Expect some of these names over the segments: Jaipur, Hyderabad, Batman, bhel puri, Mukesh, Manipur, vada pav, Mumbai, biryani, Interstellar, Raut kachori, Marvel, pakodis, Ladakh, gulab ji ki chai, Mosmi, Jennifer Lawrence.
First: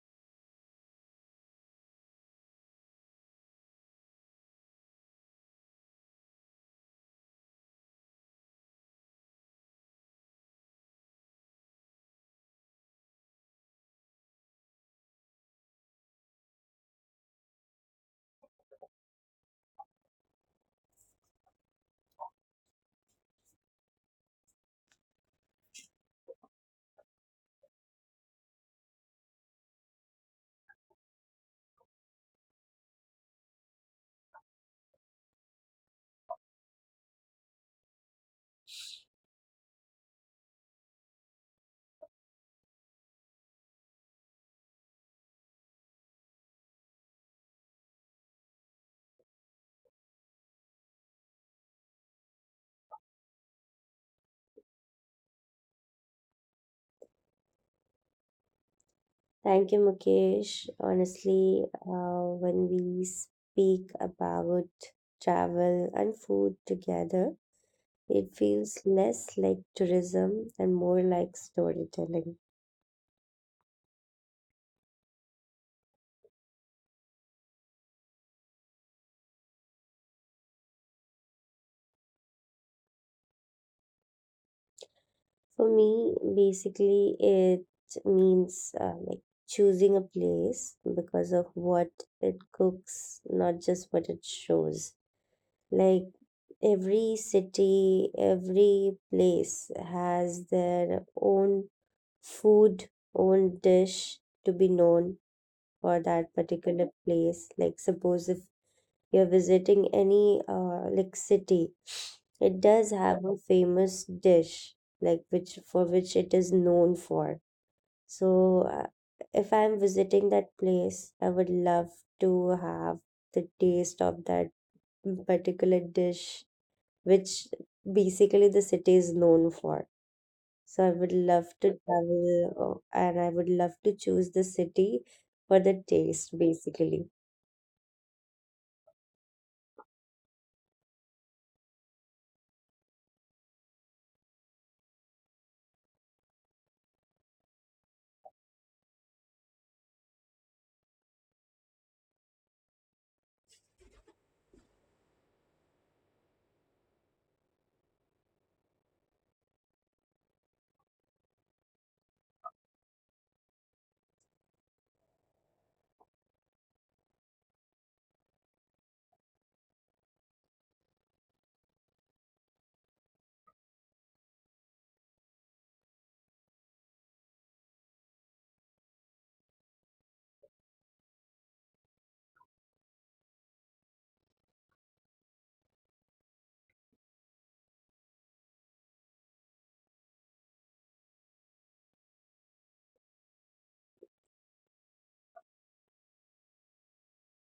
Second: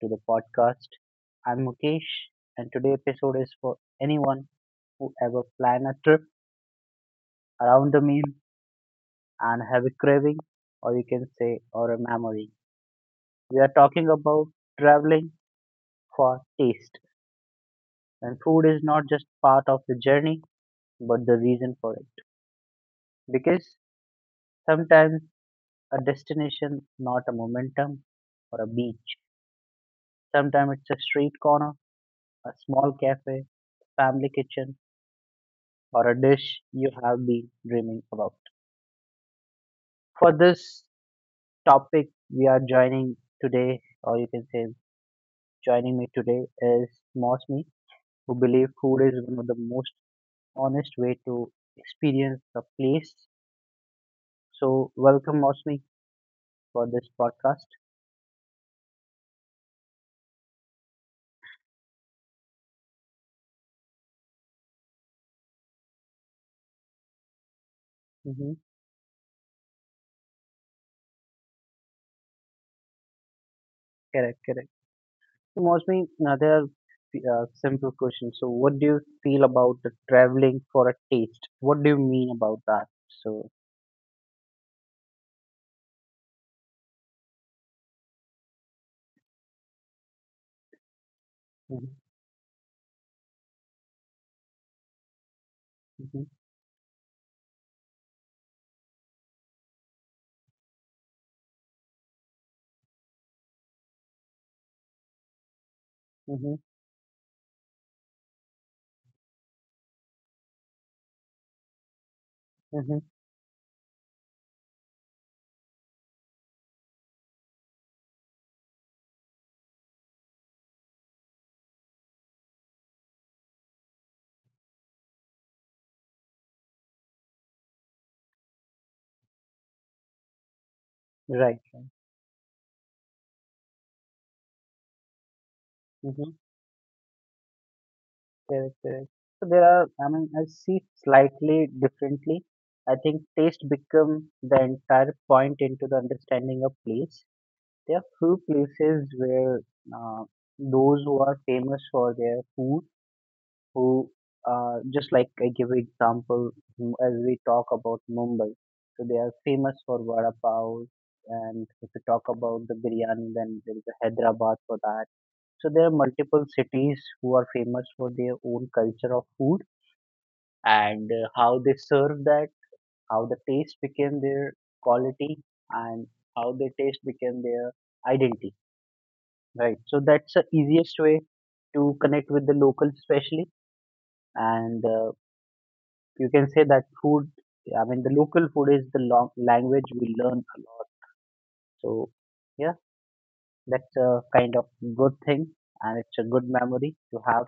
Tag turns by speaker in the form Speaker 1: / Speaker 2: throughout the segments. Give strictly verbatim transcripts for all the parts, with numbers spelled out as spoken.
Speaker 1: to the podcast. I'm Mukesh, and today's episode is for anyone who ever plan a trip around the meal and have a craving, or you can say, or a memory. We are talking about traveling for taste, and food is not just part of the journey, but the reason for it. Because sometimes a destination, not a momentum or a beach. Sometimes it's a street corner, a small cafe, family kitchen or a dish you have been dreaming about. For this topic, we are joining today, or you can say, joining me today is Mosmi, who believe food is one of the most honest way to experience the place. So, welcome Mosmi for this podcast.
Speaker 2: Thank you, Mukesh. Honestly, uh, when we speak about travel and food together, it
Speaker 1: Hmm.
Speaker 2: feels less like tourism and more like storytelling.
Speaker 1: Correct, correct. So, Mosmi, now there are uh, simple question. So, what do you feel about the traveling for a taste? What do you mean about that? So.
Speaker 2: For me, basically, it means uh, like choosing a place because of
Speaker 1: Hmm.
Speaker 2: what it cooks, not just what it shows. like
Speaker 1: Hmm.
Speaker 2: every city, every place has their own food, own dish to be known for that
Speaker 1: Hmm.
Speaker 2: particular place. Like, suppose if you're visiting any uh, like city, it does
Speaker 1: Hmm.
Speaker 2: have a famous dish, like which for which it is known for. So uh, if I'm visiting that place, I would love to have the taste of that particular dish which basically the city is known for. So I would love
Speaker 1: Right.
Speaker 2: to travel, uh, and I would love to choose the city for the
Speaker 1: Right.
Speaker 2: taste, basically.
Speaker 1: Correct, correct. So there are, I mean, I see slightly differently. I think taste become the entire point into the understanding of place. There are few places where uh, those who are famous for their food, who uh, just like I give example mm, as we talk about Mumbai. So they are famous for vada pav, and if you talk about the biryani, then there is a Hyderabad for that. So there are multiple cities who are famous for their own culture of food and uh, how they serve that, how the taste became their quality, and how the taste became their identity. Right. So that's the easiest way to connect with the locals, especially. And uh, you can say that food, I mean, the local food is the long language we learn a lot. So yeah, that's a kind of good thing, and it's a good memory to have.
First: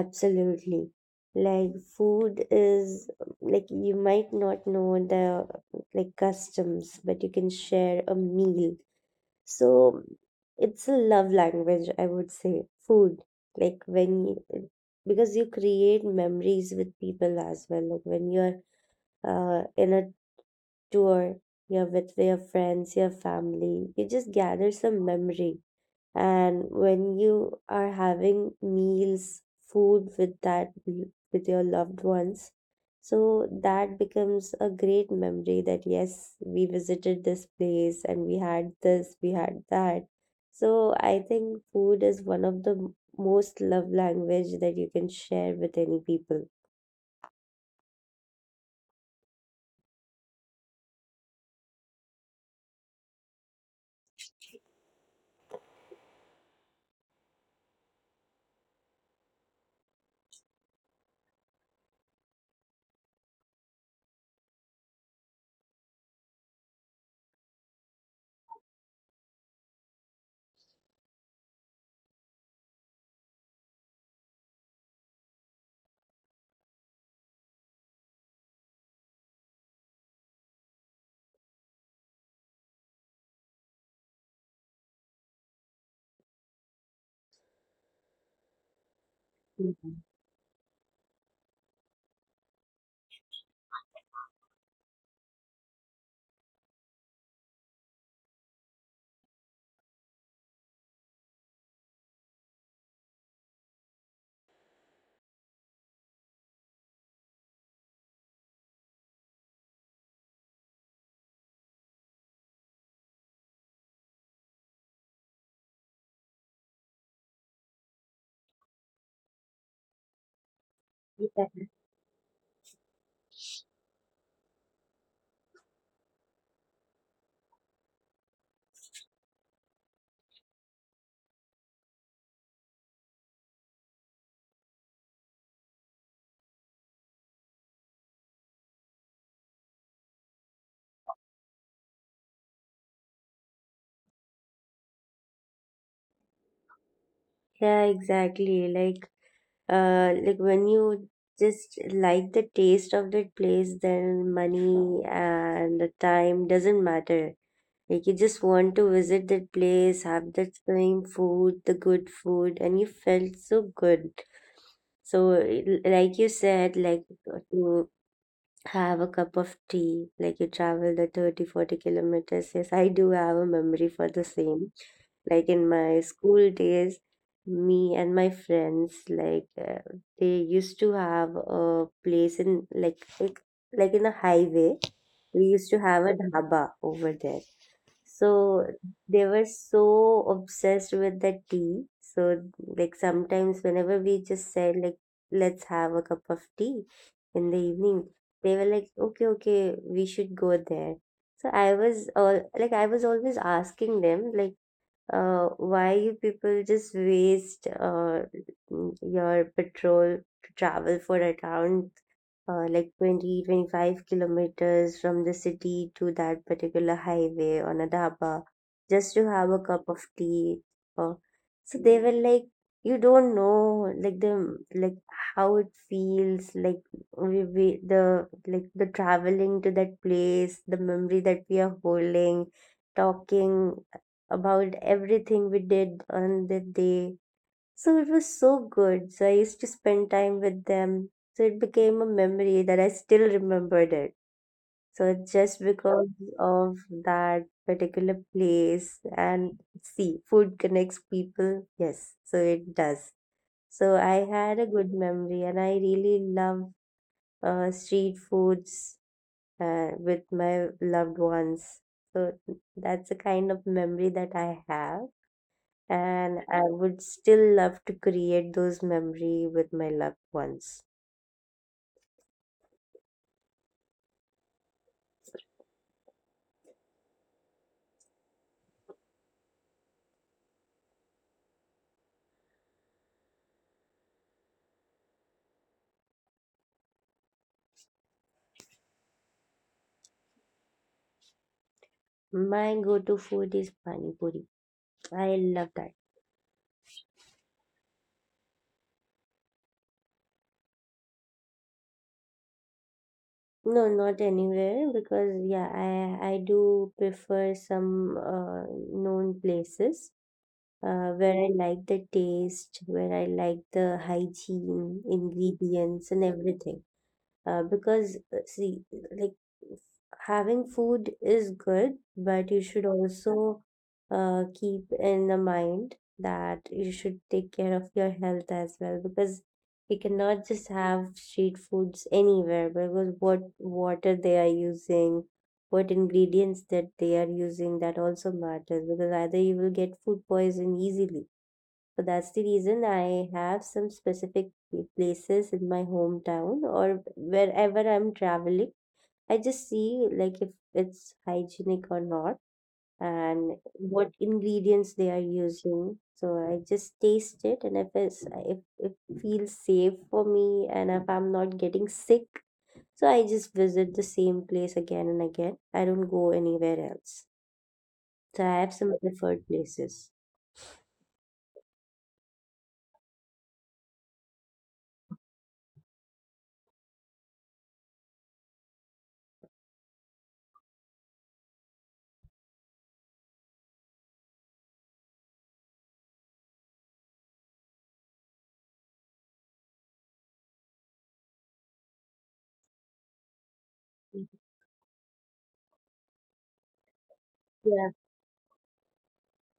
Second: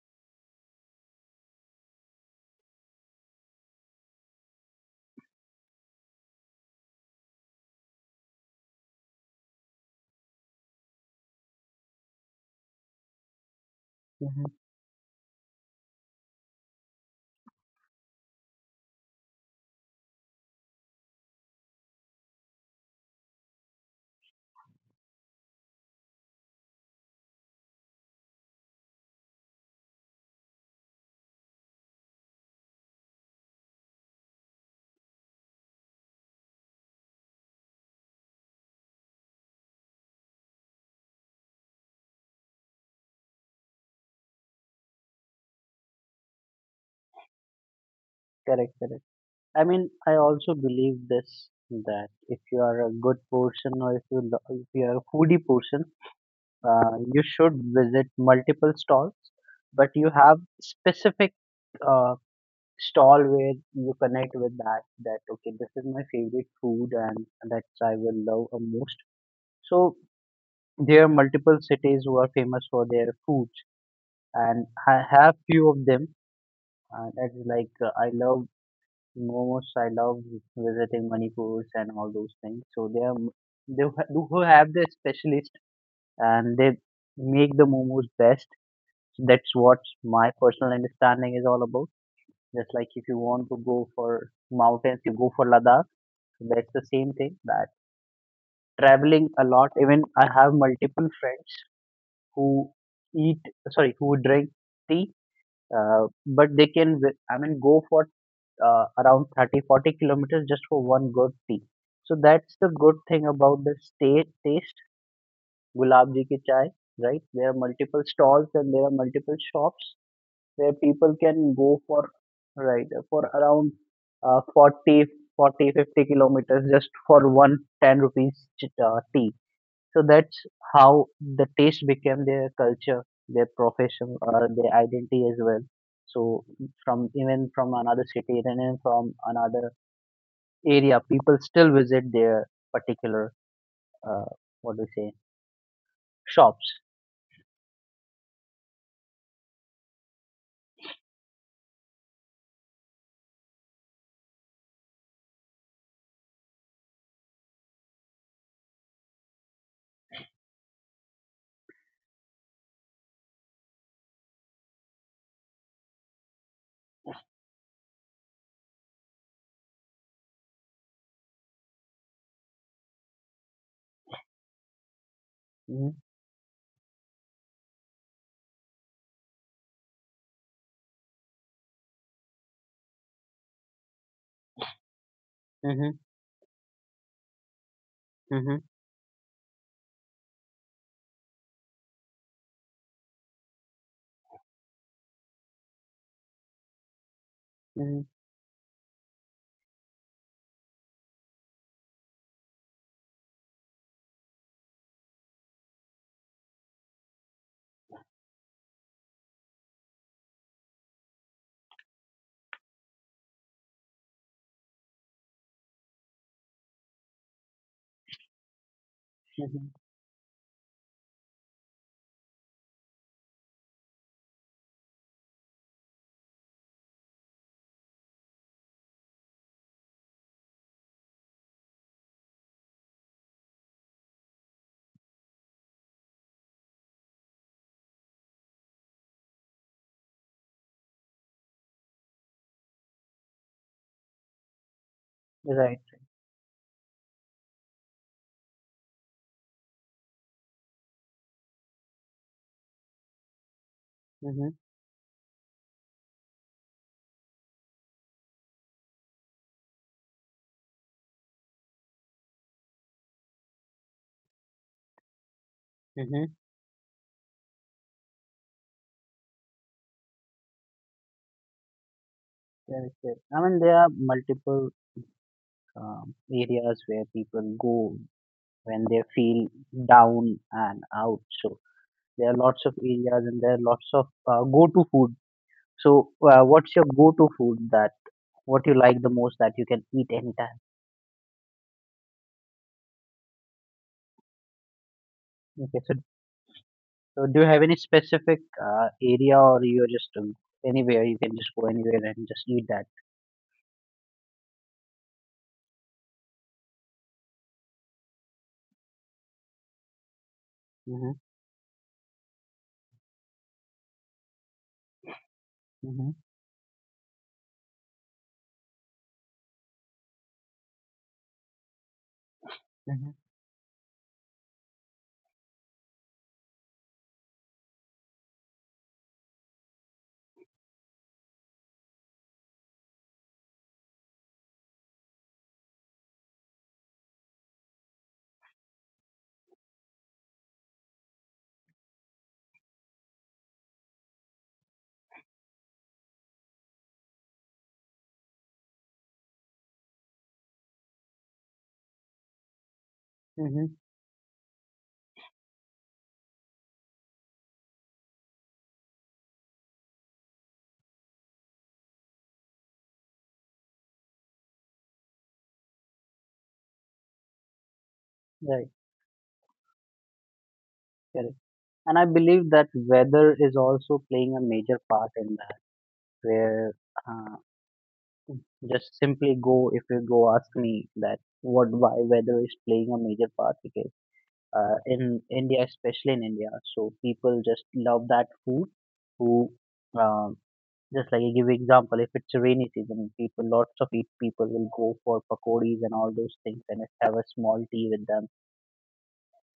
Speaker 2: Absolutely. Like, food is like, you might not know the like customs, but you can share a meal. So it's a love language, I would say. Food. Like when
Speaker 1: Hmm.
Speaker 2: you, because you create memories with people as well. Like when you're uh, in a tour, you're with your friends, your family, you just gather some memory. And when you are having meals, food with that, with your loved ones, so that becomes a great memory that yes, we visited this place and we had this, we had that. So I think food is one of the m- most love language that you can share with any people.
Speaker 1: Correct, correct. I mean, I also believe this that if you are a good person or if you lo- if you are a foodie person, uh, you should visit multiple stalls, but you have specific uh, stall where you connect with that that okay, this is my favorite food and that's I will love a most. So there are multiple cities who are famous for their foods, and I have few of them. And it's like uh, I love Momo's. I love visiting Manipur's and all those things. So they are they who ha- who have the specialist and they make the momos best. So that's what
Speaker 2: Mhm.
Speaker 1: my personal understanding is all about. Just like if you want to go for mountains, you go for Ladakh. So that's the same thing. That traveling a lot. Even I have multiple friends who eat, sorry, who drink tea, uh, but they can. vi- I mean, go for uh, around thirty, forty kilometers just for one good tea. So that's the good thing about the state taste. Gulab ji ki chai, right? There are multiple stalls and there are multiple shops where people can go for, right, for around uh, forty, forty fifty kilometers just for one ten rupees ch- uh, tea. So that's how the taste became their culture, their profession or their identity as well. So from even from another city and even from another area, people still visit their particular, uh, what do you say, shops.
Speaker 2: Yeah, exactly. Like, uh, like when you just like the taste of that place, then money and the time doesn't matter. Like you just want to visit that place, have that same food, the good food, and you felt so good. So l- like you said, like to have a cup of tea, like you travel the thirty forty kilometers. Yes, I do have a memory for the same. Like in
Speaker 1: Mm-hmm.
Speaker 2: my school days, me and my friends, like, uh, they used to have a place in like like like in a highway. We used to
Speaker 1: Mm-hmm.
Speaker 2: have a dhaba over there.
Speaker 1: Mm-hmm.
Speaker 2: So they were so obsessed with the tea. So like, sometimes whenever we just said like, let's have a cup of tea in the
Speaker 1: Mm-hmm.
Speaker 2: evening, they were like, "Okay, okay, we should go there." So I was all like I was always asking them like, uh why you people just waste uh your petrol to travel for around uh, like twenty, twenty-five kilometers from the city to that particular highway on a dhaba just to have a
Speaker 1: Mm-hmm.
Speaker 2: cup of tea or. So they were like, you don't know like the like how it feels like. We, we the like the traveling to that place, the memory that we are holding, talking about everything we did on the day, so it was so good. So I used to spend time with them. So it became a memory that I still remembered it. So just
Speaker 1: Right.
Speaker 2: because of that particular place, and see, food connects people. Yes, so it does. So I
Speaker 1: Mm-hmm.
Speaker 2: had a good memory and I really love uh, street foods uh, with my loved ones. So that's the kind of memory that I have,
Speaker 1: Mm-hmm.
Speaker 2: and I would still love to create those memory with my loved ones.
Speaker 1: Correct, correct. I mean there are multiple um, areas where people go when they feel down and out. So there are lots of areas and there are lots of uh, go-to food. So uh, what's your go-to food, that what you like the most that you can eat anytime?
Speaker 2: My go-to food is pani puri. I love
Speaker 1: Okay,
Speaker 2: that.
Speaker 1: so. So, do you have any specific uh, area, or you're just um, anywhere you can just go anywhere and just eat that?
Speaker 2: No, not anywhere, because yeah, I I do prefer some uh, known places uh,
Speaker 1: Hmm.
Speaker 2: where I like the taste, where I like the hygiene, ingredients,
Speaker 1: Hmm.
Speaker 2: and everything. Uh, because uh, see, like, having food is good, but you should
Speaker 1: Hmm.
Speaker 2: also uh, keep in the mind that you should take care of your health as well, because you cannot just have street foods anywhere, because what water they are using, what ingredients that they are using, that also matters, because either you will get food poison easily. So that's the reason I have some specific places in my hometown or wherever I'm traveling. I just see like, if it's hygienic or not, and
Speaker 1: Hmm.
Speaker 2: what ingredients they are using. So I just taste it, and if it's if, if it feels safe for me and if I'm not getting sick, so I just visit the same place again and again. I don't go anywhere else. So I
Speaker 1: Right,
Speaker 2: have some preferred places.
Speaker 1: correct. And I believe that weather is also playing a major part in that, where uh, just simply go if you go ask me that what why weather is playing a major part because uh, in India, especially in India, so people just love that food who um, just like I give example, if it's a rainy season, people lots of eat people will go for pakodis and all those things and have a small tea
Speaker 2: Yeah.
Speaker 1: with them.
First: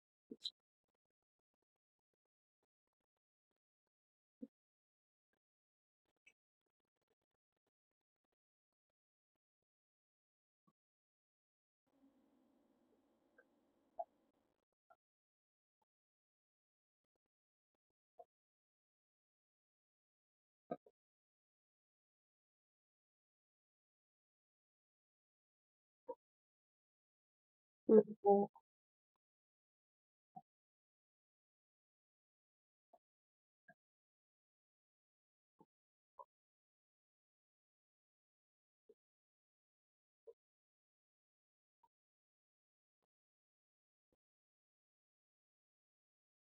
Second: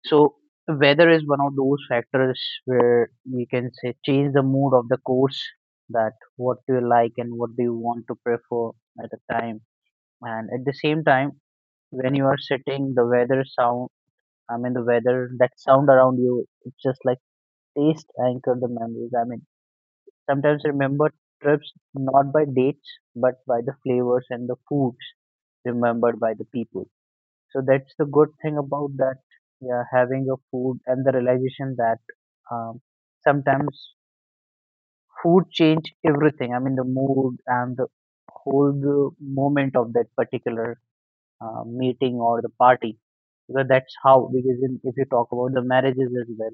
Speaker 1: So weather is one of those factors where you can say change the mood of the course, that what do you like and what do you want to prefer at the time. And at the same time, when you are sitting, the weather sound, I mean the weather that sound around you, it's just like taste anchor the memories. I mean sometimes remember trips not by dates, but by the flavors and the foods remembered by the people. So that's the good thing about that, yeah, having a food and the realization that um, sometimes food change everything. I mean, the mood and the whole the moment of that particular uh, meeting or the party. Because that's how, because in, if you talk about the marriages as well,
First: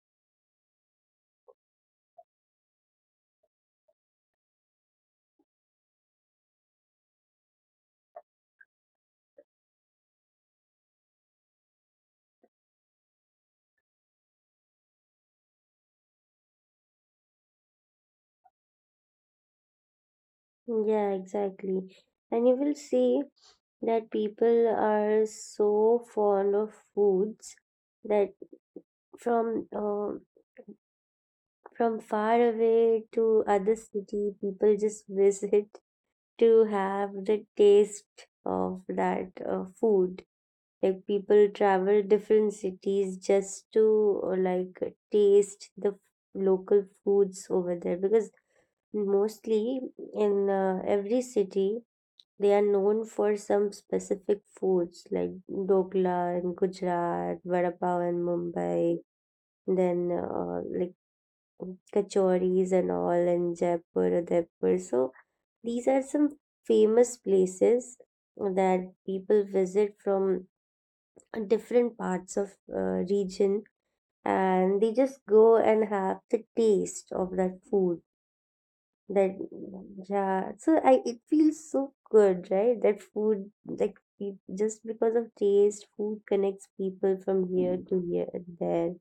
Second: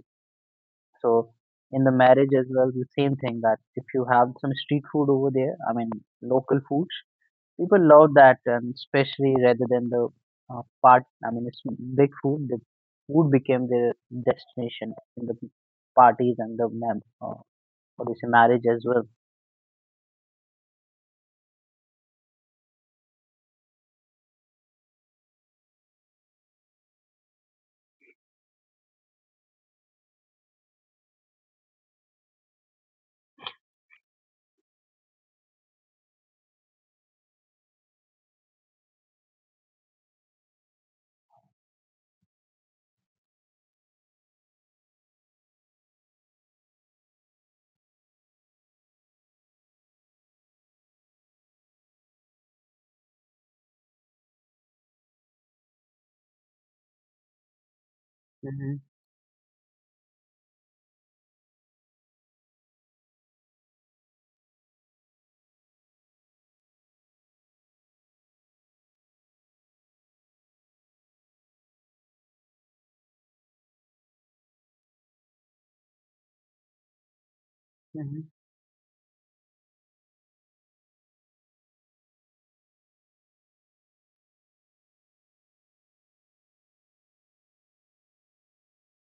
Speaker 1: so in the marriage as well, the same thing that if you have some street food over there, I mean local foods, people love that, and especially rather than the uh, part, I mean it's big food. The food became their destination in the parties and the mem- uh, what do you say, marriage as well.
Speaker 2: Yeah, exactly. And you will see that people are so fond of foods that from uh, from far away to other city, people just visit to have the taste of that uh, food. Like, people travel different cities just to uh, like taste the local foods over there, because mostly in uh, every city they are known for some specific foods like dokla in Gujarat, vada pav in
Speaker 1: Mm-hmm.
Speaker 2: Mumbai, then uh, like kachoris and all in Jaipur, Udaipur. So these are some famous places that people visit from different parts of uh, region, and they just go and have the taste of that food.
Speaker 1: Mm-hmm.
Speaker 2: That Yeah, so I, it feels so good, right? That food, like pe- just because of taste, food connects people from here to here and there.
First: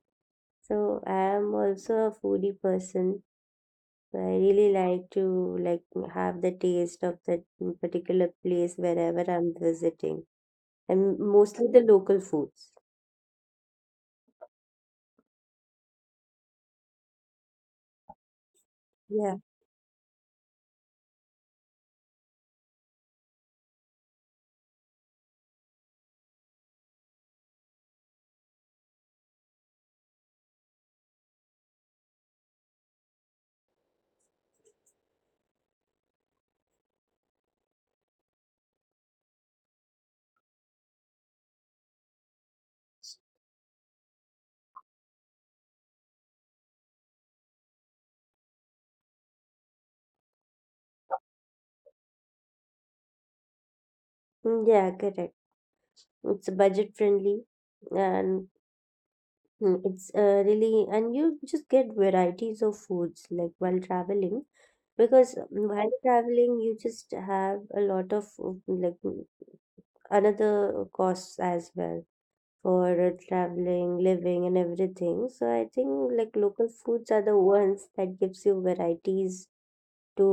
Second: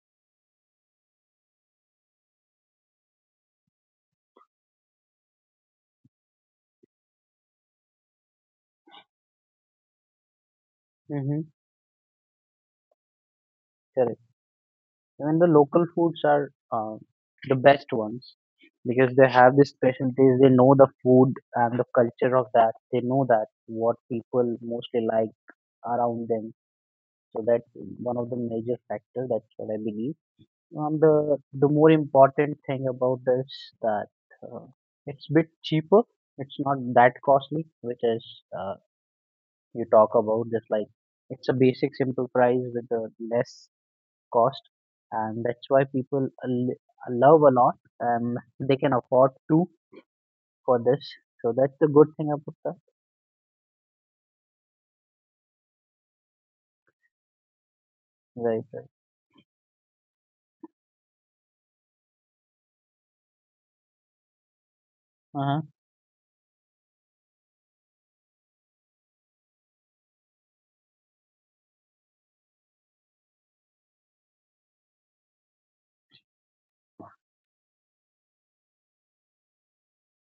Speaker 2: So I am also a foodie person. So I really like to like, have the taste of that particular place wherever I'm visiting, and
Speaker 1: Mm-hmm.
Speaker 2: mostly the local foods.
Speaker 1: Correct. Even the local foods are uh, the best ones because they
Speaker 2: Yeah.
Speaker 1: have this specialties. They know the food and the culture of that. They know that what people mostly like around them. So that's one of the major factors. That's what I believe. And the the more important thing about this, that uh, it's bit cheaper. It's not that costly, which is uh, you talk about just like it's a basic simple price with a less cost, and that's why people l- love a lot and they can afford to for this. So that's the good thing about that.
Speaker 2: Mm, yeah, correct. It's budget friendly, and
Speaker 1: Right, right.
Speaker 2: Mm, it's uh, really, and you just get varieties of foods like while traveling, because um,
Speaker 1: Uh-huh.
Speaker 2: while traveling, you just have a lot of uh, like mm, another costs as well for uh, traveling, living, and everything. So I think like local foods are the ones that gives you varieties to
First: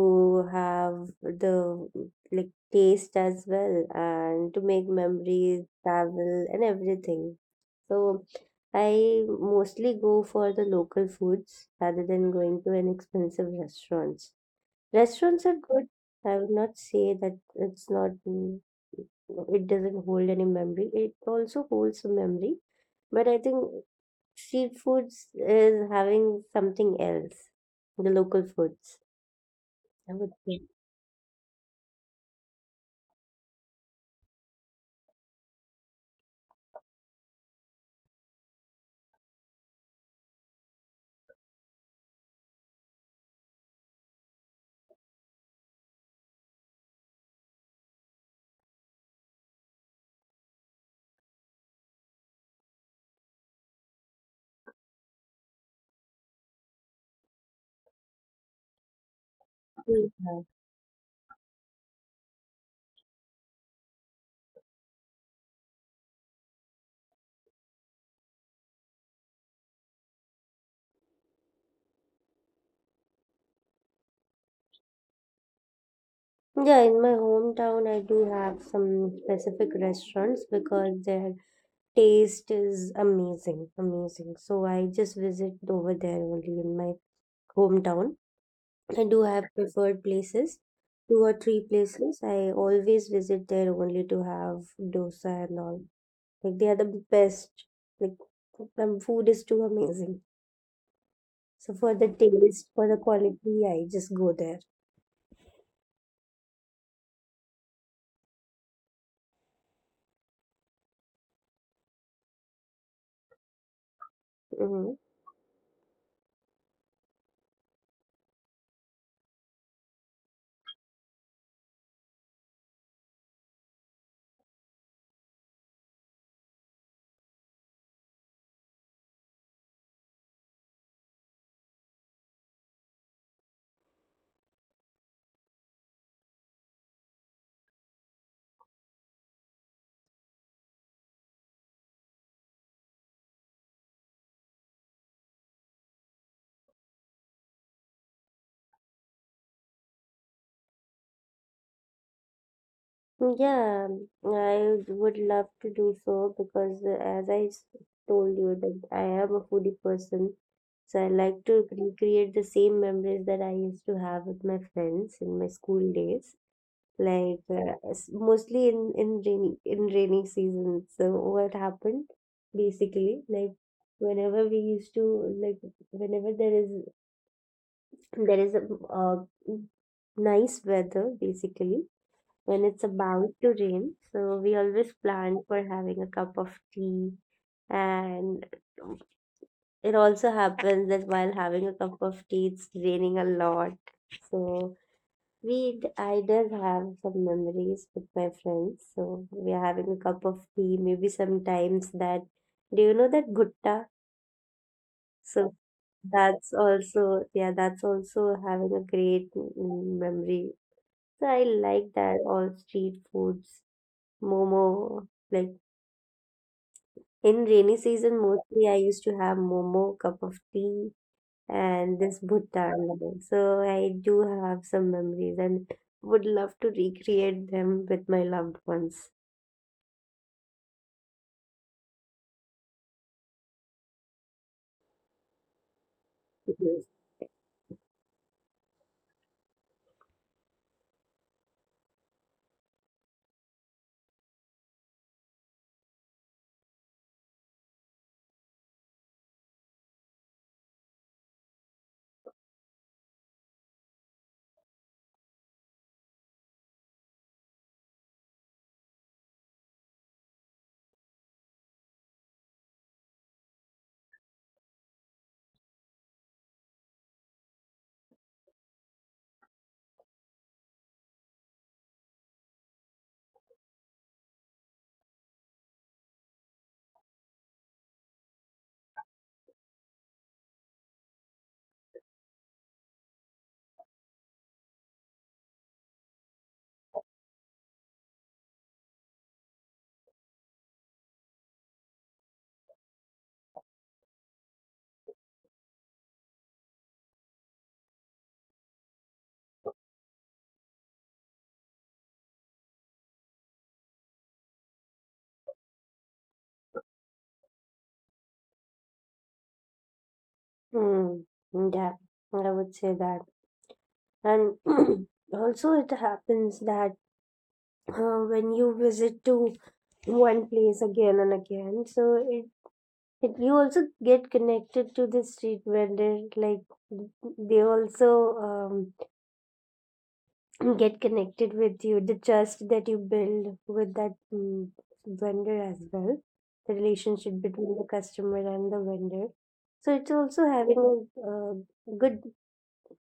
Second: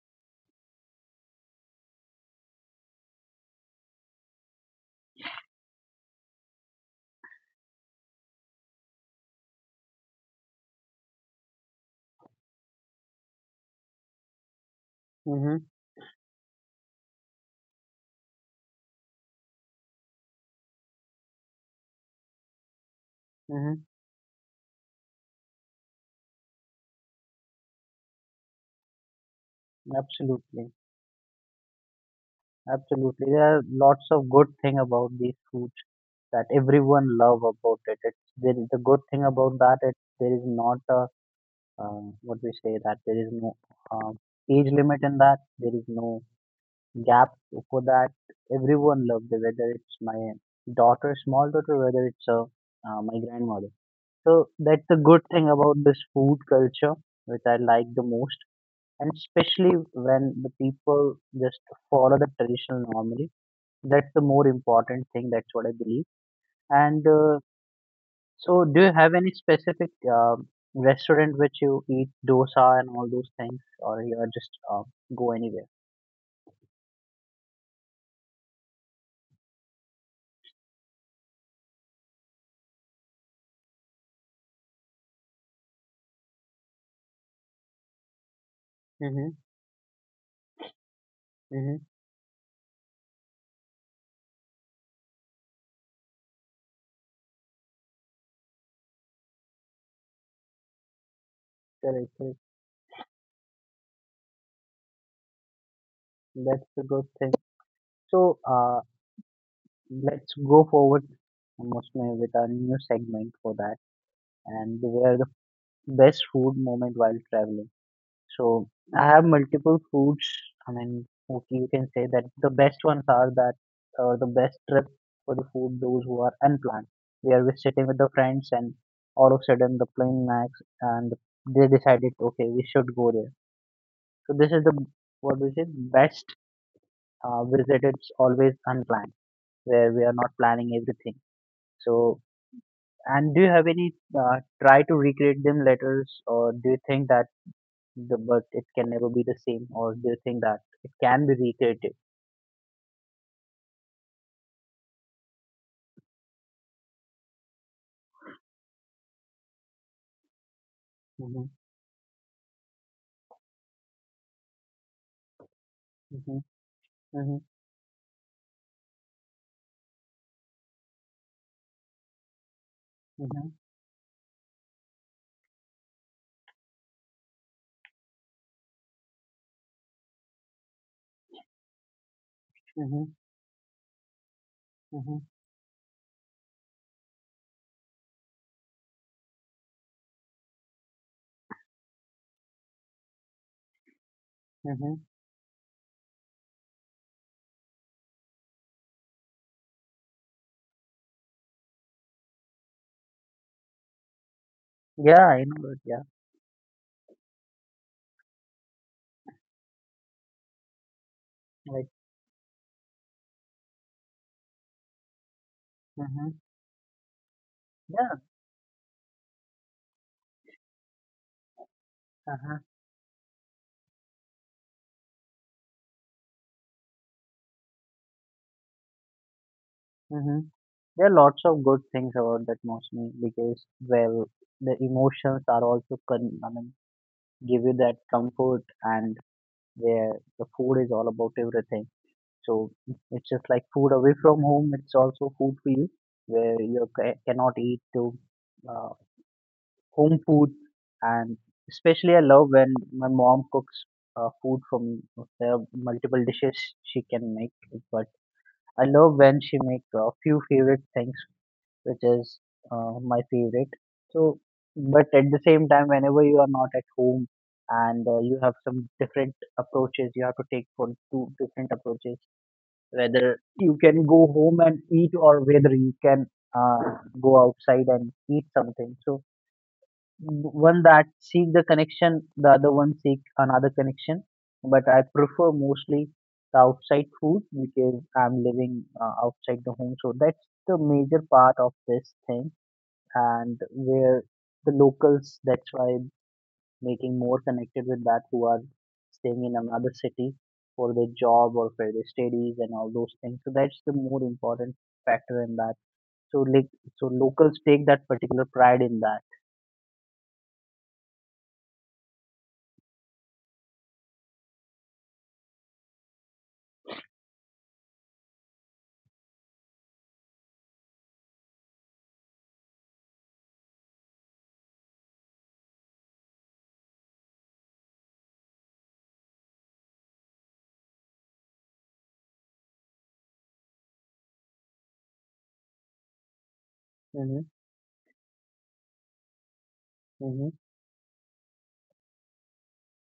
Speaker 2: have the like taste as well, and to make memories, travel and everything. So I mostly go for the local foods rather than going to an expensive restaurants. Restaurants are
Speaker 1: Mm-hmm.
Speaker 2: good. I would not say that it's not mm, it doesn't hold any memory. It also holds a memory, but I think
Speaker 1: Mm-hmm.
Speaker 2: street foods is having something else. The local foods, I would say.
Speaker 1: Absolutely. Absolutely, there are lots of good thing about these foods that everyone love about it. It's there is the good thing about that, it there is not a uh, what we say, that there is no uh, age limit in that. There is no gap for that. Everyone loved, whether it's my daughter, small daughter, whether it's uh, uh, my grandmother. So that's the good thing about this food culture, which I like the most, and especially when
Speaker 2: Yeah.
Speaker 1: the people just follow the traditional normally. That's the more important thing. That's what I believe. And uh, so, do you have any specific um restaurant which you eat dosa and all those things, or you are just uh, go anywhere?
Speaker 2: Yeah, in my hometown, I do have some specific restaurants because their taste is amazing, amazing. So I just visit over there only in my hometown. I do
Speaker 1: Mm-hmm.
Speaker 2: have preferred places, two or three
Speaker 1: Mm-hmm.
Speaker 2: places. I always visit there only to have dosa and all. Like, they are the best. Like, um, food is too amazing. So for the
Speaker 1: Correct, correct.
Speaker 2: taste, for the quality, I just go there.
Speaker 1: That's the good thing. So uh, let's go forward Musme, with our new segment for that, and
Speaker 2: Mhm.
Speaker 1: where the best food moment while traveling. So I have multiple foods. I mean, okay, you can say that the best ones are that uh, the best trip for the food those who are unplanned. We are just sitting with the friends, and all of a sudden the plane knacks, and they decided, okay, we should go there. So this is the what we say best uh, visit. It's always unplanned, where we are not planning everything. So, and do you have any uh, try to recreate them letters, or do you think that the but it can never be the same, or do you think that it can be recreated?
Speaker 2: Yeah, um, I would love to do so because, uh, as I s- told you, that I am a foodie person. So I like
Speaker 1: Mm-hmm.
Speaker 2: to recreate the same memories that I used to have with my friends in my school days.
Speaker 1: Mm-hmm.
Speaker 2: Like,
Speaker 1: Mm-hmm.
Speaker 2: uh, s- mostly in in rainy in rainy season. So what happened basically,
Speaker 1: Mm-hmm.
Speaker 2: like, whenever we used to like whenever there is there is a uh, nice weather basically, when it's
Speaker 1: Mm-hmm.
Speaker 2: about to rain. So we always
Speaker 1: Mm-hmm.
Speaker 2: plan for having a cup of tea. And it also happens that while having a cup of tea, it's raining a lot. So
Speaker 1: Mm-hmm.
Speaker 2: we, d- I did have some memories with my friends. So we are having a cup of tea. Maybe sometimes that, do you know that gutta?
Speaker 1: Yeah, I know
Speaker 2: So
Speaker 1: that. Yeah.
Speaker 2: that's also, yeah, that's also having a great mm, memory. So I
Speaker 1: Like,
Speaker 2: like that all street foods, momo, like,
Speaker 1: mm-hmm,
Speaker 2: in rainy
Speaker 1: yeah,
Speaker 2: season, mostly I used to have momo, cup of tea, and this
Speaker 1: uh-huh,
Speaker 2: bhutta. So I do have some memories, and would love to recreate them with my loved ones.
Speaker 1: mm-hmm. There are lots of good things about that Mosmi because, well, the emotions are also con- I mean,
Speaker 2: Yes.
Speaker 1: give you that comfort, and where the food is all about everything. So it's just like food away from home. It's also food for you, where you ca- cannot eat to uh, home food. And especially I love when my mom cooks uh, food from there are multiple dishes she can make. But I love when she make a few favorite things, which is uh, my favorite. So, but at the same time, whenever you are not at home and uh, you have some different approaches, you have to take for two different approaches, whether you can go home and eat or whether you can uh, go outside and eat something. So one that seek the connection, the other one seek another connection, but I prefer mostly the outside food because I'm living uh, outside the home. So that's the major part of this thing. And where the locals, that's why making more connected with that who are staying in another city for their job or for their studies and all those things. So that's the more important factor in that. So like, so locals take that particular pride in that.
Speaker 2: Mm, yeah, I would say that. And also, it happens that uh, when you visit to one place again and again, so it, it you also get connected to the street vendor. Like, they also. Um, get connected with you, the trust that you build with that mm, vendor as well, the relationship
Speaker 1: Mm-hmm.
Speaker 2: between the customer and the vendor. So it's also
Speaker 1: Mm-hmm.
Speaker 2: having a uh, good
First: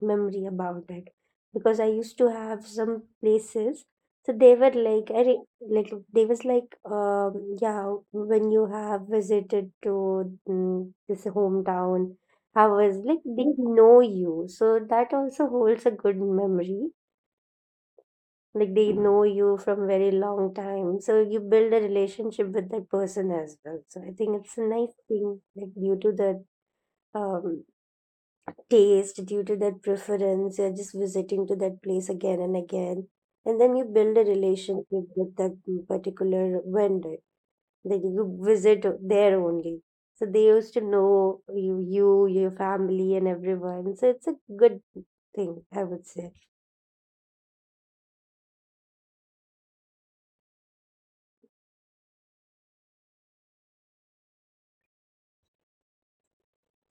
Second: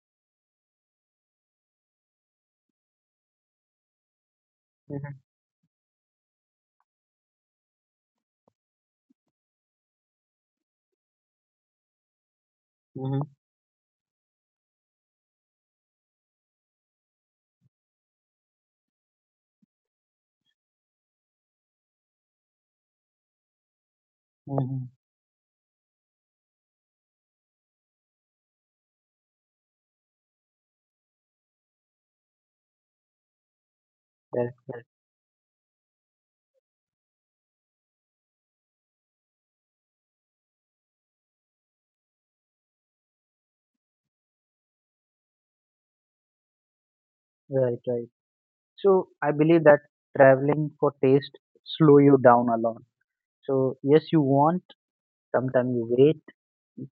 Speaker 2: memory about it, because I used to have some places. So they were like,
Speaker 1: Mm-hmm.
Speaker 2: I re- like they was like, um, yeah, when you have visited to mm, this hometown, I was like,
Speaker 1: Mm-hmm.
Speaker 2: they know you. So that also holds a good memory, like they know you from very long time, so you build a relationship with that person as well. So I think it's a
Speaker 1: Mm-hmm.
Speaker 2: nice thing, like due to that um, taste, due to that preference, you're just visiting to that place again and again, and then you build a
Speaker 1: Correct, correct.
Speaker 2: relationship with that particular vendor, that you visit there only, so they used to know you, you, your family and everyone. So it's a good thing, I would say.
Speaker 1: Right, right. So I believe that traveling for taste slow you down a lot. So yes, you want. Sometimes you wait.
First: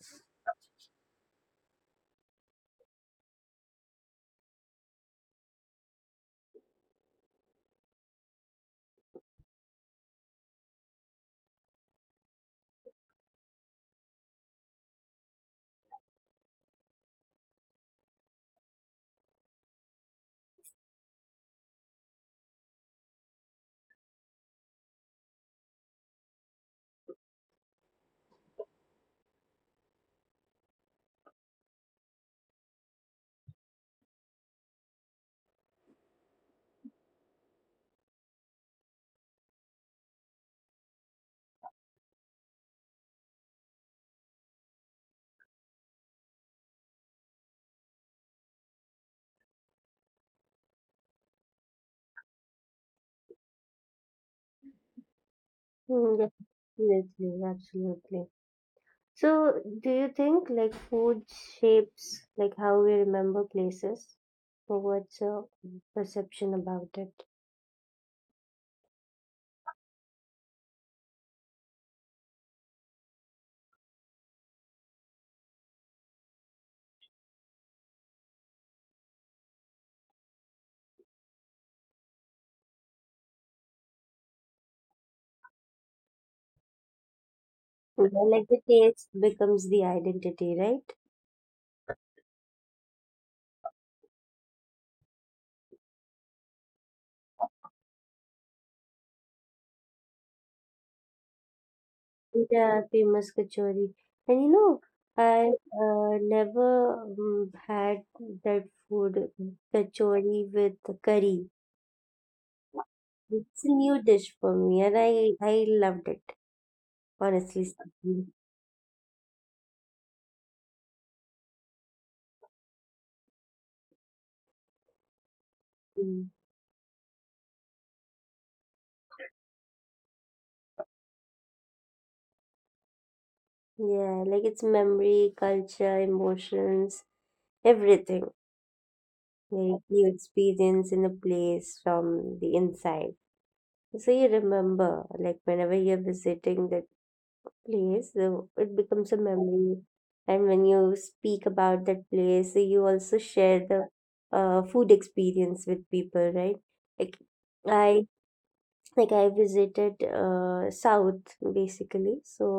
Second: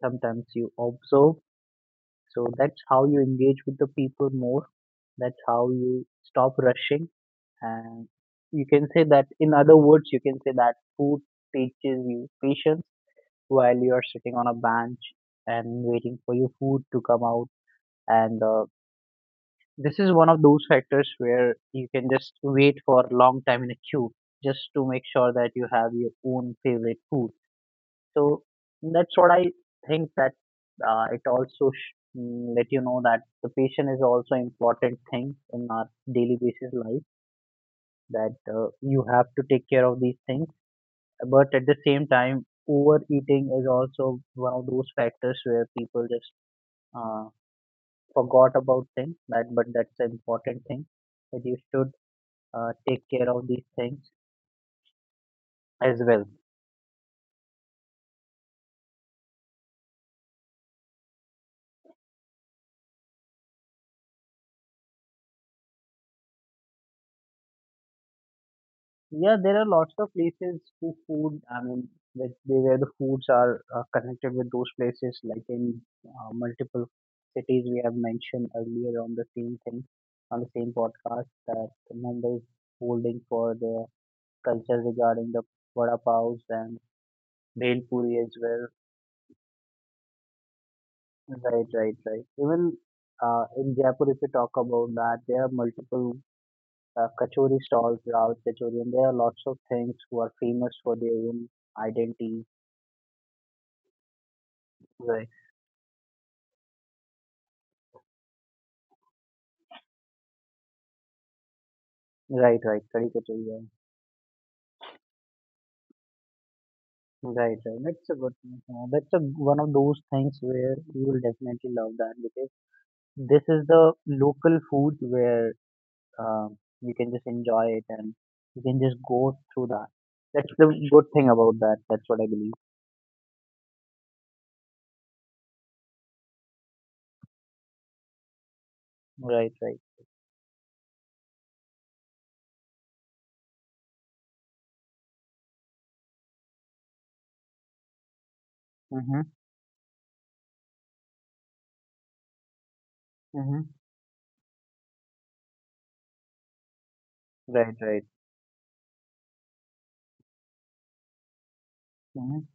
Speaker 1: Sometimes you observe. So that's how you engage with the people more. That's how you stop rushing. And you can say that, in other words, you can say that food teaches you patience while you are sitting on a bench and waiting for your food to come out. And uh, This is one of those factors where you can just wait for a long time in a queue just to make sure that you have your own favorite food. So that's what I think that uh, it also sh- mm, let you know that the patient is also important thing in our daily basis life that uh, you have to take care of these things. But at the same time, overeating is also one of those factors where people just uh, forgot about things. That but that's an important thing that you should uh, take care of these things as
Speaker 2: Mm,
Speaker 1: well.
Speaker 2: yeah, absolutely, absolutely. So, do you think like food shapes like how we remember places? So what's your perception about it?
Speaker 1: Yeah, there are lots of places to food. I mean, like they- where the foods are uh, connected with those places, like in uh, multiple cities we have mentioned earlier on the same thing, on the same podcast that Mumbai is holding for their culture regarding the vada paos and bhel
Speaker 2: Yeah,
Speaker 1: puri as
Speaker 2: like the
Speaker 1: well.
Speaker 2: taste becomes the identity, right?
Speaker 1: Right, right, right. Even uh, in Jaipur, if we talk about that, there are multiple uh, kachori stalls, Raut kachori, and there are lots of things who are famous for their own identity.
Speaker 2: Yeah, famous kachori. And you know,
Speaker 1: Right,
Speaker 2: I uh, never um, had that food kachori with curry.
Speaker 1: right, right. Caricature, yeah.
Speaker 2: It's a new dish for me, and I I loved it,
Speaker 1: Right,
Speaker 2: honestly.
Speaker 1: right. That's a
Speaker 2: Speaking.
Speaker 1: good. Uh, that's a one of those things where you will definitely love that because this is the local food where
Speaker 2: Mm.
Speaker 1: um, you can just enjoy it and you can just go through that. That's the good thing about that. That's what I believe.
Speaker 2: Yeah, like it's memory, culture, emotions everything,
Speaker 1: Right,
Speaker 2: like
Speaker 1: right.
Speaker 2: you experience in a place from the inside, so you remember like whenever you're visiting that place, the, it becomes a
Speaker 1: Mhm,
Speaker 2: memory. And when you speak about that place, you also share
Speaker 1: mhm.
Speaker 2: the uh, food experience with people, right? Like
Speaker 1: Right,
Speaker 2: i
Speaker 1: right.
Speaker 2: like i visited uh, south basically. So
Speaker 1: Mhm,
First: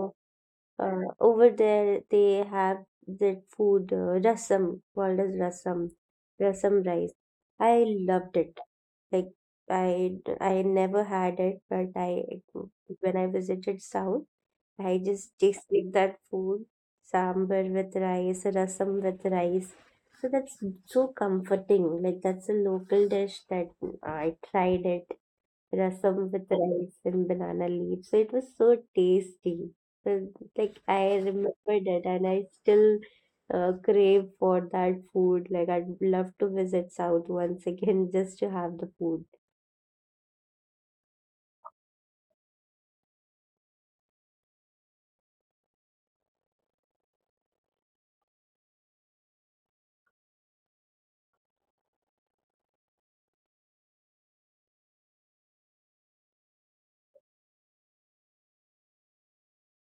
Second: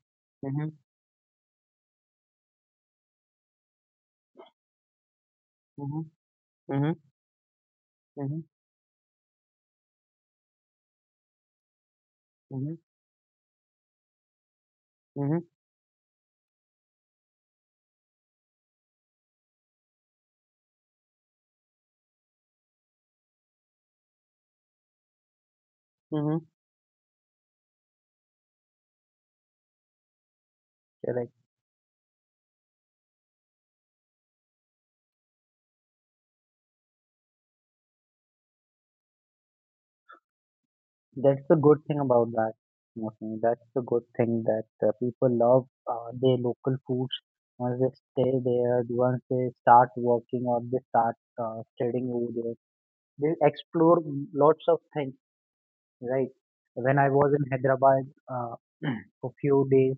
Speaker 1: mhm,
Speaker 2: uh, over there, they have that food, uh, rasam, called as rasam,
Speaker 1: mhm,
Speaker 2: rasam
Speaker 1: mhm,
Speaker 2: rice. I loved
Speaker 1: mhm,
Speaker 2: it. Like I, I never had it, but I,
Speaker 1: mhm,
Speaker 2: when I visited South, I just
Speaker 1: mhm,
Speaker 2: tasted that food, sambar with rice, rasam with rice. So that's so comforting. Like that's a local dish that I tried it, rasam
Speaker 1: mhm.
Speaker 2: with rice and banana leaves. So it was so tasty. So, like I
Speaker 1: Correct.
Speaker 2: remember that, and I still uh, crave for that food. Like I'd love to visit South once again just to have the food.
Speaker 1: That's the good thing about that. Mostly, that's the good thing that uh, people love uh, their local foods once they stay there, once they start working or they start uh, studying over there. They explore lots of things, right? When I was in Hyderabad uh, for few days,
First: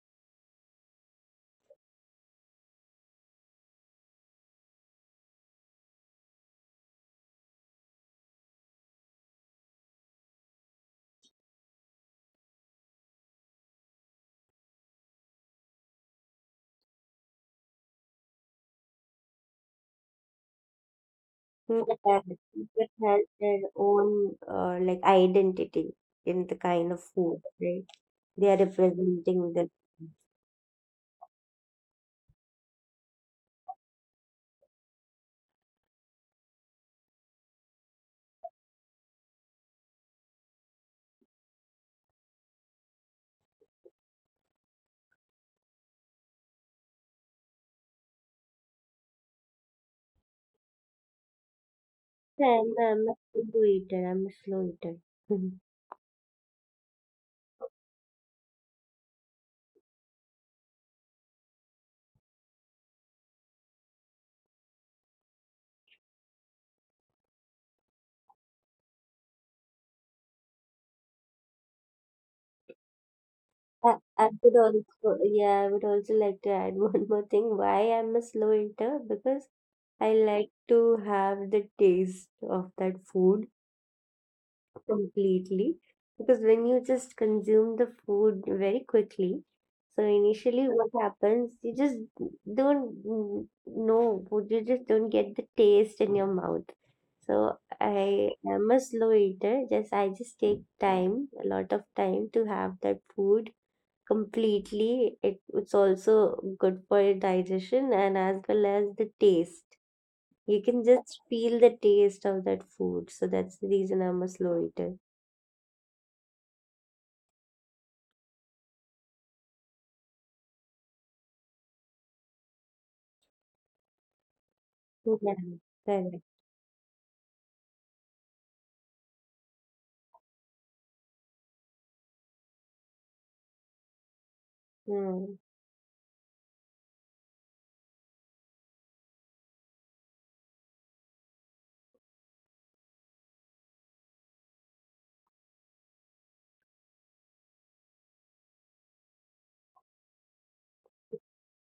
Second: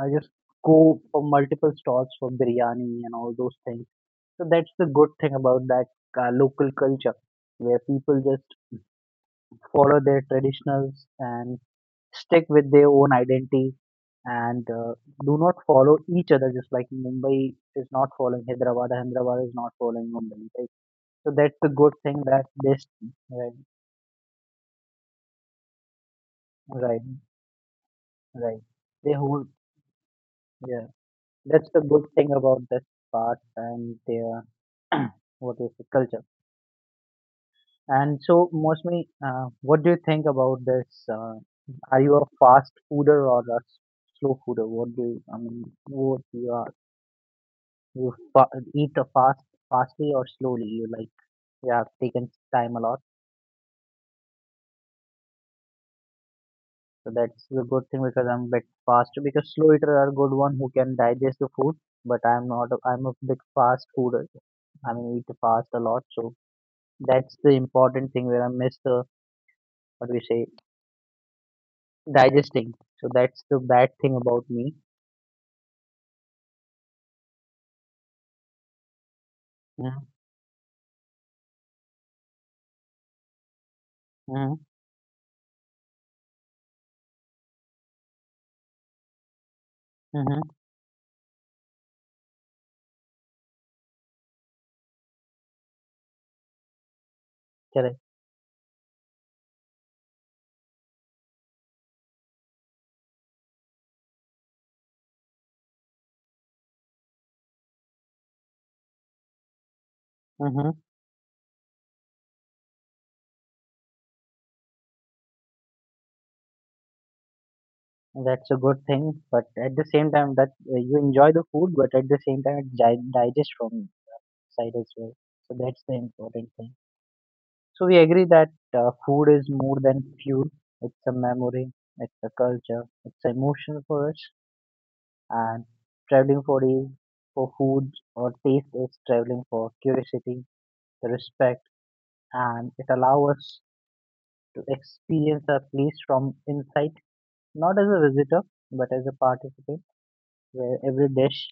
Speaker 1: I just go for multiple stalls for biryani and all those things. So that's the good thing about that uh, local culture, where people just follow their traditionals and stick with their own identity and uh, do not follow each other, just like Mumbai is not following Hyderabad, Hyderabad is not following Mumbai, right? So that's the good
Speaker 2: But
Speaker 1: thing
Speaker 2: have
Speaker 1: that this,
Speaker 2: it has
Speaker 1: right,
Speaker 2: their own uh, like identity in the kind
Speaker 1: right,
Speaker 2: of food, right? They
Speaker 1: right,
Speaker 2: are
Speaker 1: they hold,
Speaker 2: representing them.
Speaker 1: yeah, that's the good thing about this part and their what is the culture. And so mostly, uh, what do you think about this uh, are you a fast fooder or a s- slow fooder? What do you, I mean, what you are? You fa- Eat a fast, fastly or slowly. You like you have taken
Speaker 2: Yeah,
Speaker 1: time a
Speaker 2: I'm,
Speaker 1: lot,
Speaker 2: I'm a slow eater. I'm a slow eater.
Speaker 1: so that's the good thing because I'm a bit fast. Because slow eater are good one who can digest the food, but I'm not. a- I'm a big fast fooder. I mean, eat fast a lot, so that's the important thing where I miss the what we say digesting. So that's the bad thing
Speaker 2: Uh,
Speaker 1: about
Speaker 2: I
Speaker 1: me.
Speaker 2: would also, yeah, I would also like to add one more thing. Why I'm a slow eater? Because I
Speaker 1: Mm-hmm.
Speaker 2: like to have the taste of that food
Speaker 1: Mm-hmm.
Speaker 2: completely. Because when you just consume the food very quickly, so
Speaker 1: Mm-hmm.
Speaker 2: initially what happens, you just don't n- know, you just don't get the taste in your mouth. So
Speaker 1: Correct.
Speaker 2: I am a slow eater. Just I just take time, a lot of time to have that food completely. It, it's also good for your digestion and as well as the taste. You can
Speaker 1: Mm-hmm.
Speaker 2: just feel the taste of that food. So that's the reason I'm a slow eater.
Speaker 1: That's a good thing, but at the same time, that uh, you enjoy the food, but at the same time, it di- digest from you side as
Speaker 2: Yeah,
Speaker 1: well. So that's the
Speaker 2: correct.
Speaker 1: important thing. So we agree that uh, food is more than fuel. It's a memory. It's a culture. It's emotion for us.
Speaker 2: Yeah,
Speaker 1: And traveling for is for food or taste is traveling for curiosity, the respect, and it allows us to experience a place from inside, not as a visitor but as a participant, where every dish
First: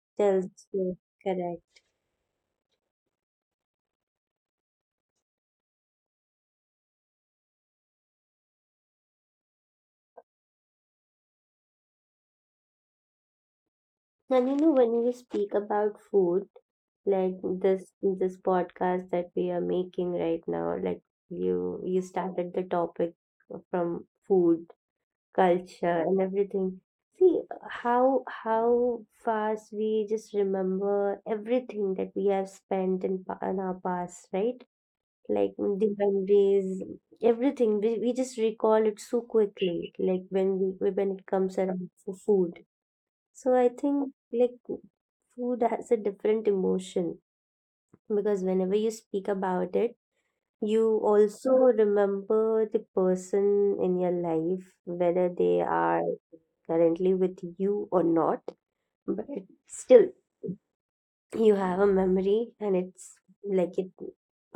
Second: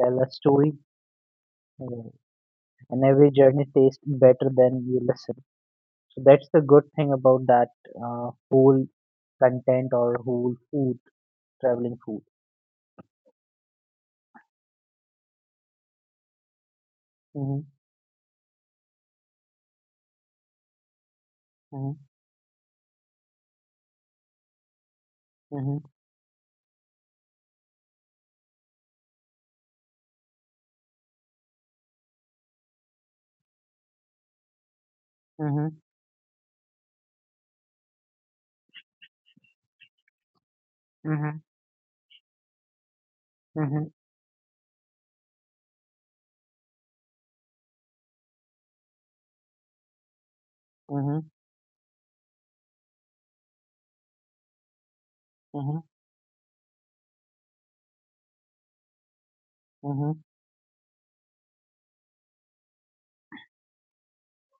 Speaker 1: tells a
Speaker 2: that's
Speaker 1: story.
Speaker 2: true. Correct.
Speaker 1: uh, and every journey tastes better than you listen. So that's the good thing about that uh, whole content or whole food, traveling food.
Speaker 2: And you know, when we speak about food, like
Speaker 1: Mhm,
Speaker 2: this this podcast that we are making right now, like you
Speaker 1: mhm,
Speaker 2: you started the topic from food,
Speaker 1: mhm,
Speaker 2: culture and everything. See, uh, how how fast we just remember everything that we have spent in, pa- in our past, right? Like
Speaker 1: mhm,
Speaker 2: mm, the memories, everything. We, we just recall it so quickly. Like when we when it
Speaker 1: mhm,
Speaker 2: comes around for food. So I
Speaker 1: mhm,
Speaker 2: think like food has a different emotion, because whenever you speak about it, you
Speaker 1: mhm,
Speaker 2: also remember the person in your life, whether they
Speaker 1: mhm,
Speaker 2: are currently with you or not, but still
Speaker 1: mhm.
Speaker 2: you have a memory, and it's like it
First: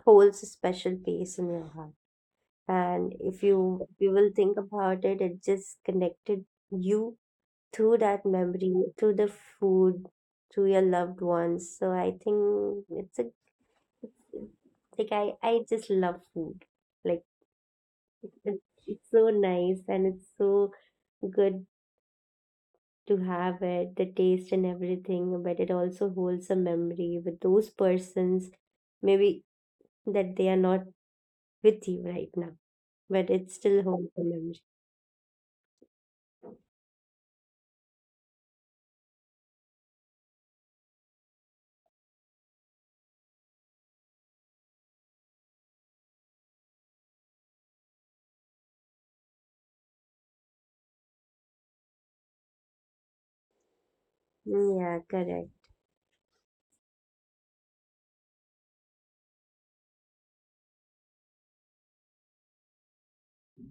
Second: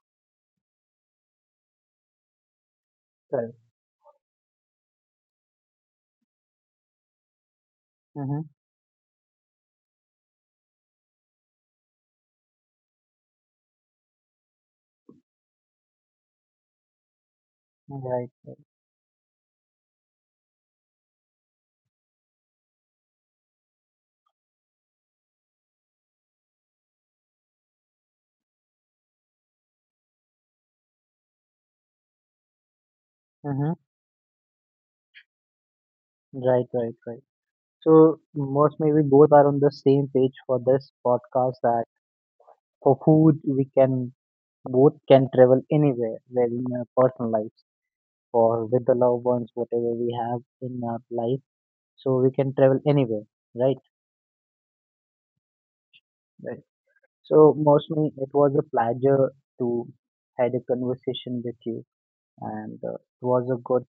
Speaker 2: holds a special place in your heart. And if
Speaker 1: Correct.
Speaker 2: you, if you will think about it, it just connected you through that
Speaker 1: Mhm.
Speaker 2: memory, through the food, through your loved ones. So I think it's a, like i i just love food. Like
Speaker 1: Right. Right.
Speaker 2: it, it's so nice and it's so good to have it, the taste and everything, but it also holds a memory with those persons, maybe that they are not with you right now, but it
Speaker 1: Mhm.
Speaker 2: still holds a memory.
Speaker 1: Right. Right. Right. So most maybe both are on the same page for this podcast that for food we can, both can travel anywhere, where in our personal lives or with the loved ones whatever we have in our life, so we can travel anywhere, right?
Speaker 2: Mm, Yeah, correct.
Speaker 1: So mostly it was a pleasure to had a conversation with you, and uh, it was a good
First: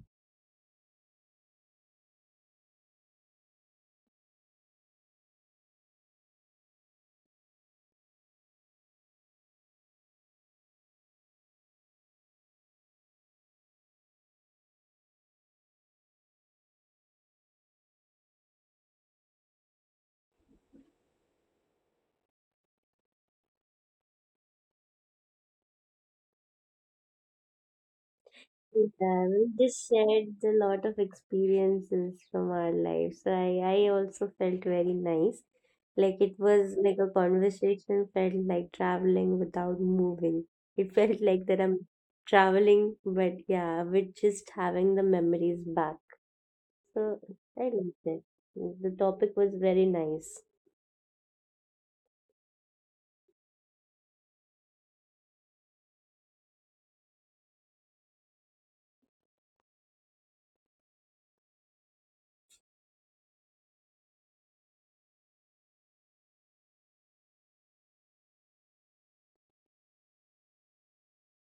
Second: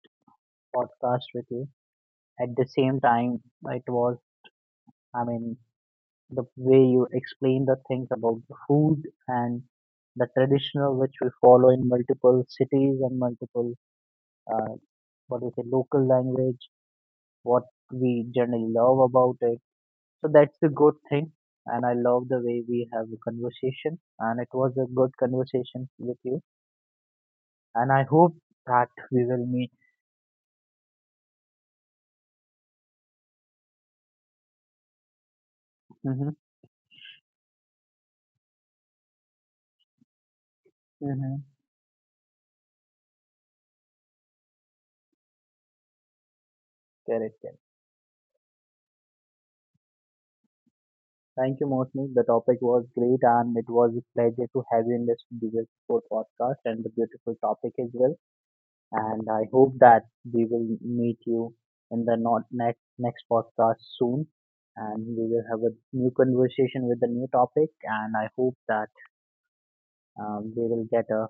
Speaker 1: podcast with you. At the same time, it was, I mean, the way you explained the things about the food and the traditional which we follow in multiple cities and multiple, uh, what is it, local language, what we generally love about it. So that's the good thing, and I love the way we have a conversation, and it was a good conversation with you. And I hope that we
Speaker 2: Yeah,
Speaker 1: will
Speaker 2: we
Speaker 1: meet.
Speaker 2: just shared a lot of experiences from our lives. So I, I also felt very nice. Like it
Speaker 1: Mm-hmm.
Speaker 2: was like a conversation felt like traveling without moving. It felt like
Speaker 1: Mm-hmm.
Speaker 2: that I'm traveling, but yeah, we're just having the memories back. So
Speaker 1: Correct.
Speaker 2: I
Speaker 1: Correct.
Speaker 2: liked it. The topic was very nice.
Speaker 1: Thank you, Mosmi. The topic was great, and it was a pleasure to have you in this beautiful podcast and the beautiful topic as well. And I hope that we will meet you in the not next next podcast soon, and we will have a new conversation with a new topic. And I hope that um, we will get a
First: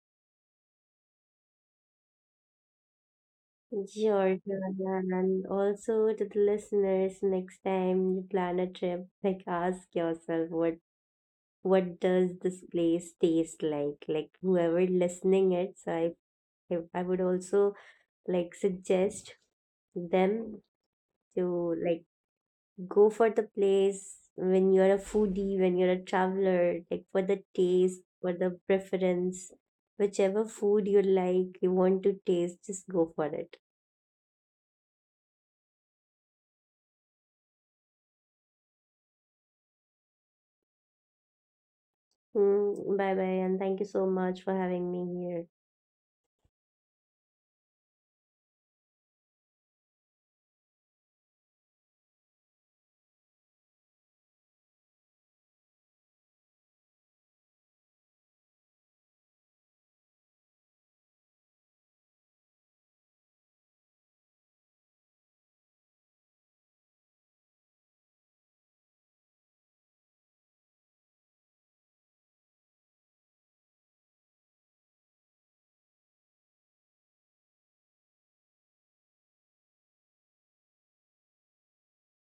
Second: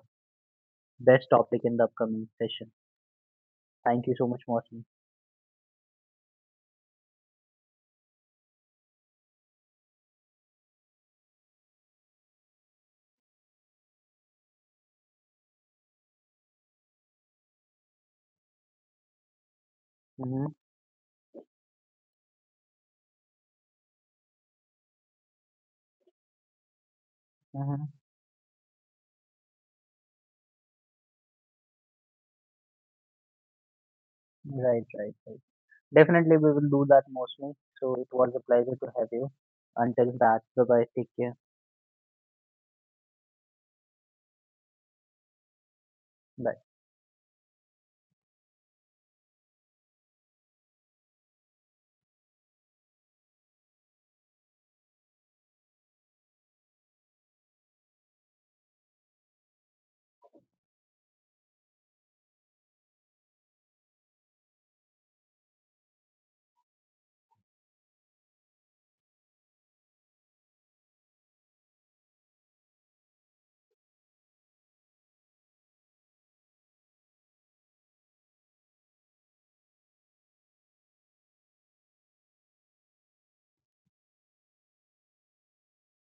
Speaker 1: best topic in the upcoming session. Thank you so
Speaker 2: Sure,
Speaker 1: much, Mosmi.
Speaker 2: sure, and also to the listeners, next time you plan a trip, like ask yourself what what does this place taste like like whoever listening it. So i i I would also like suggest them
Speaker 1: Mm-hmm.
Speaker 2: to, like, go for the place when you're a foodie, when you're a traveler, like for the
Speaker 1: Mm-hmm.
Speaker 2: taste, for the preference, whichever food you like, you want to taste, just go for it.
Speaker 1: Right. Right. Right. Definitely, we will do that, mostly. So it was a pleasure to have you. Until that, bye bye. Take care.
Speaker 2: Mm, bye bye and thank you so much for having me here.
Speaker 1: Bye.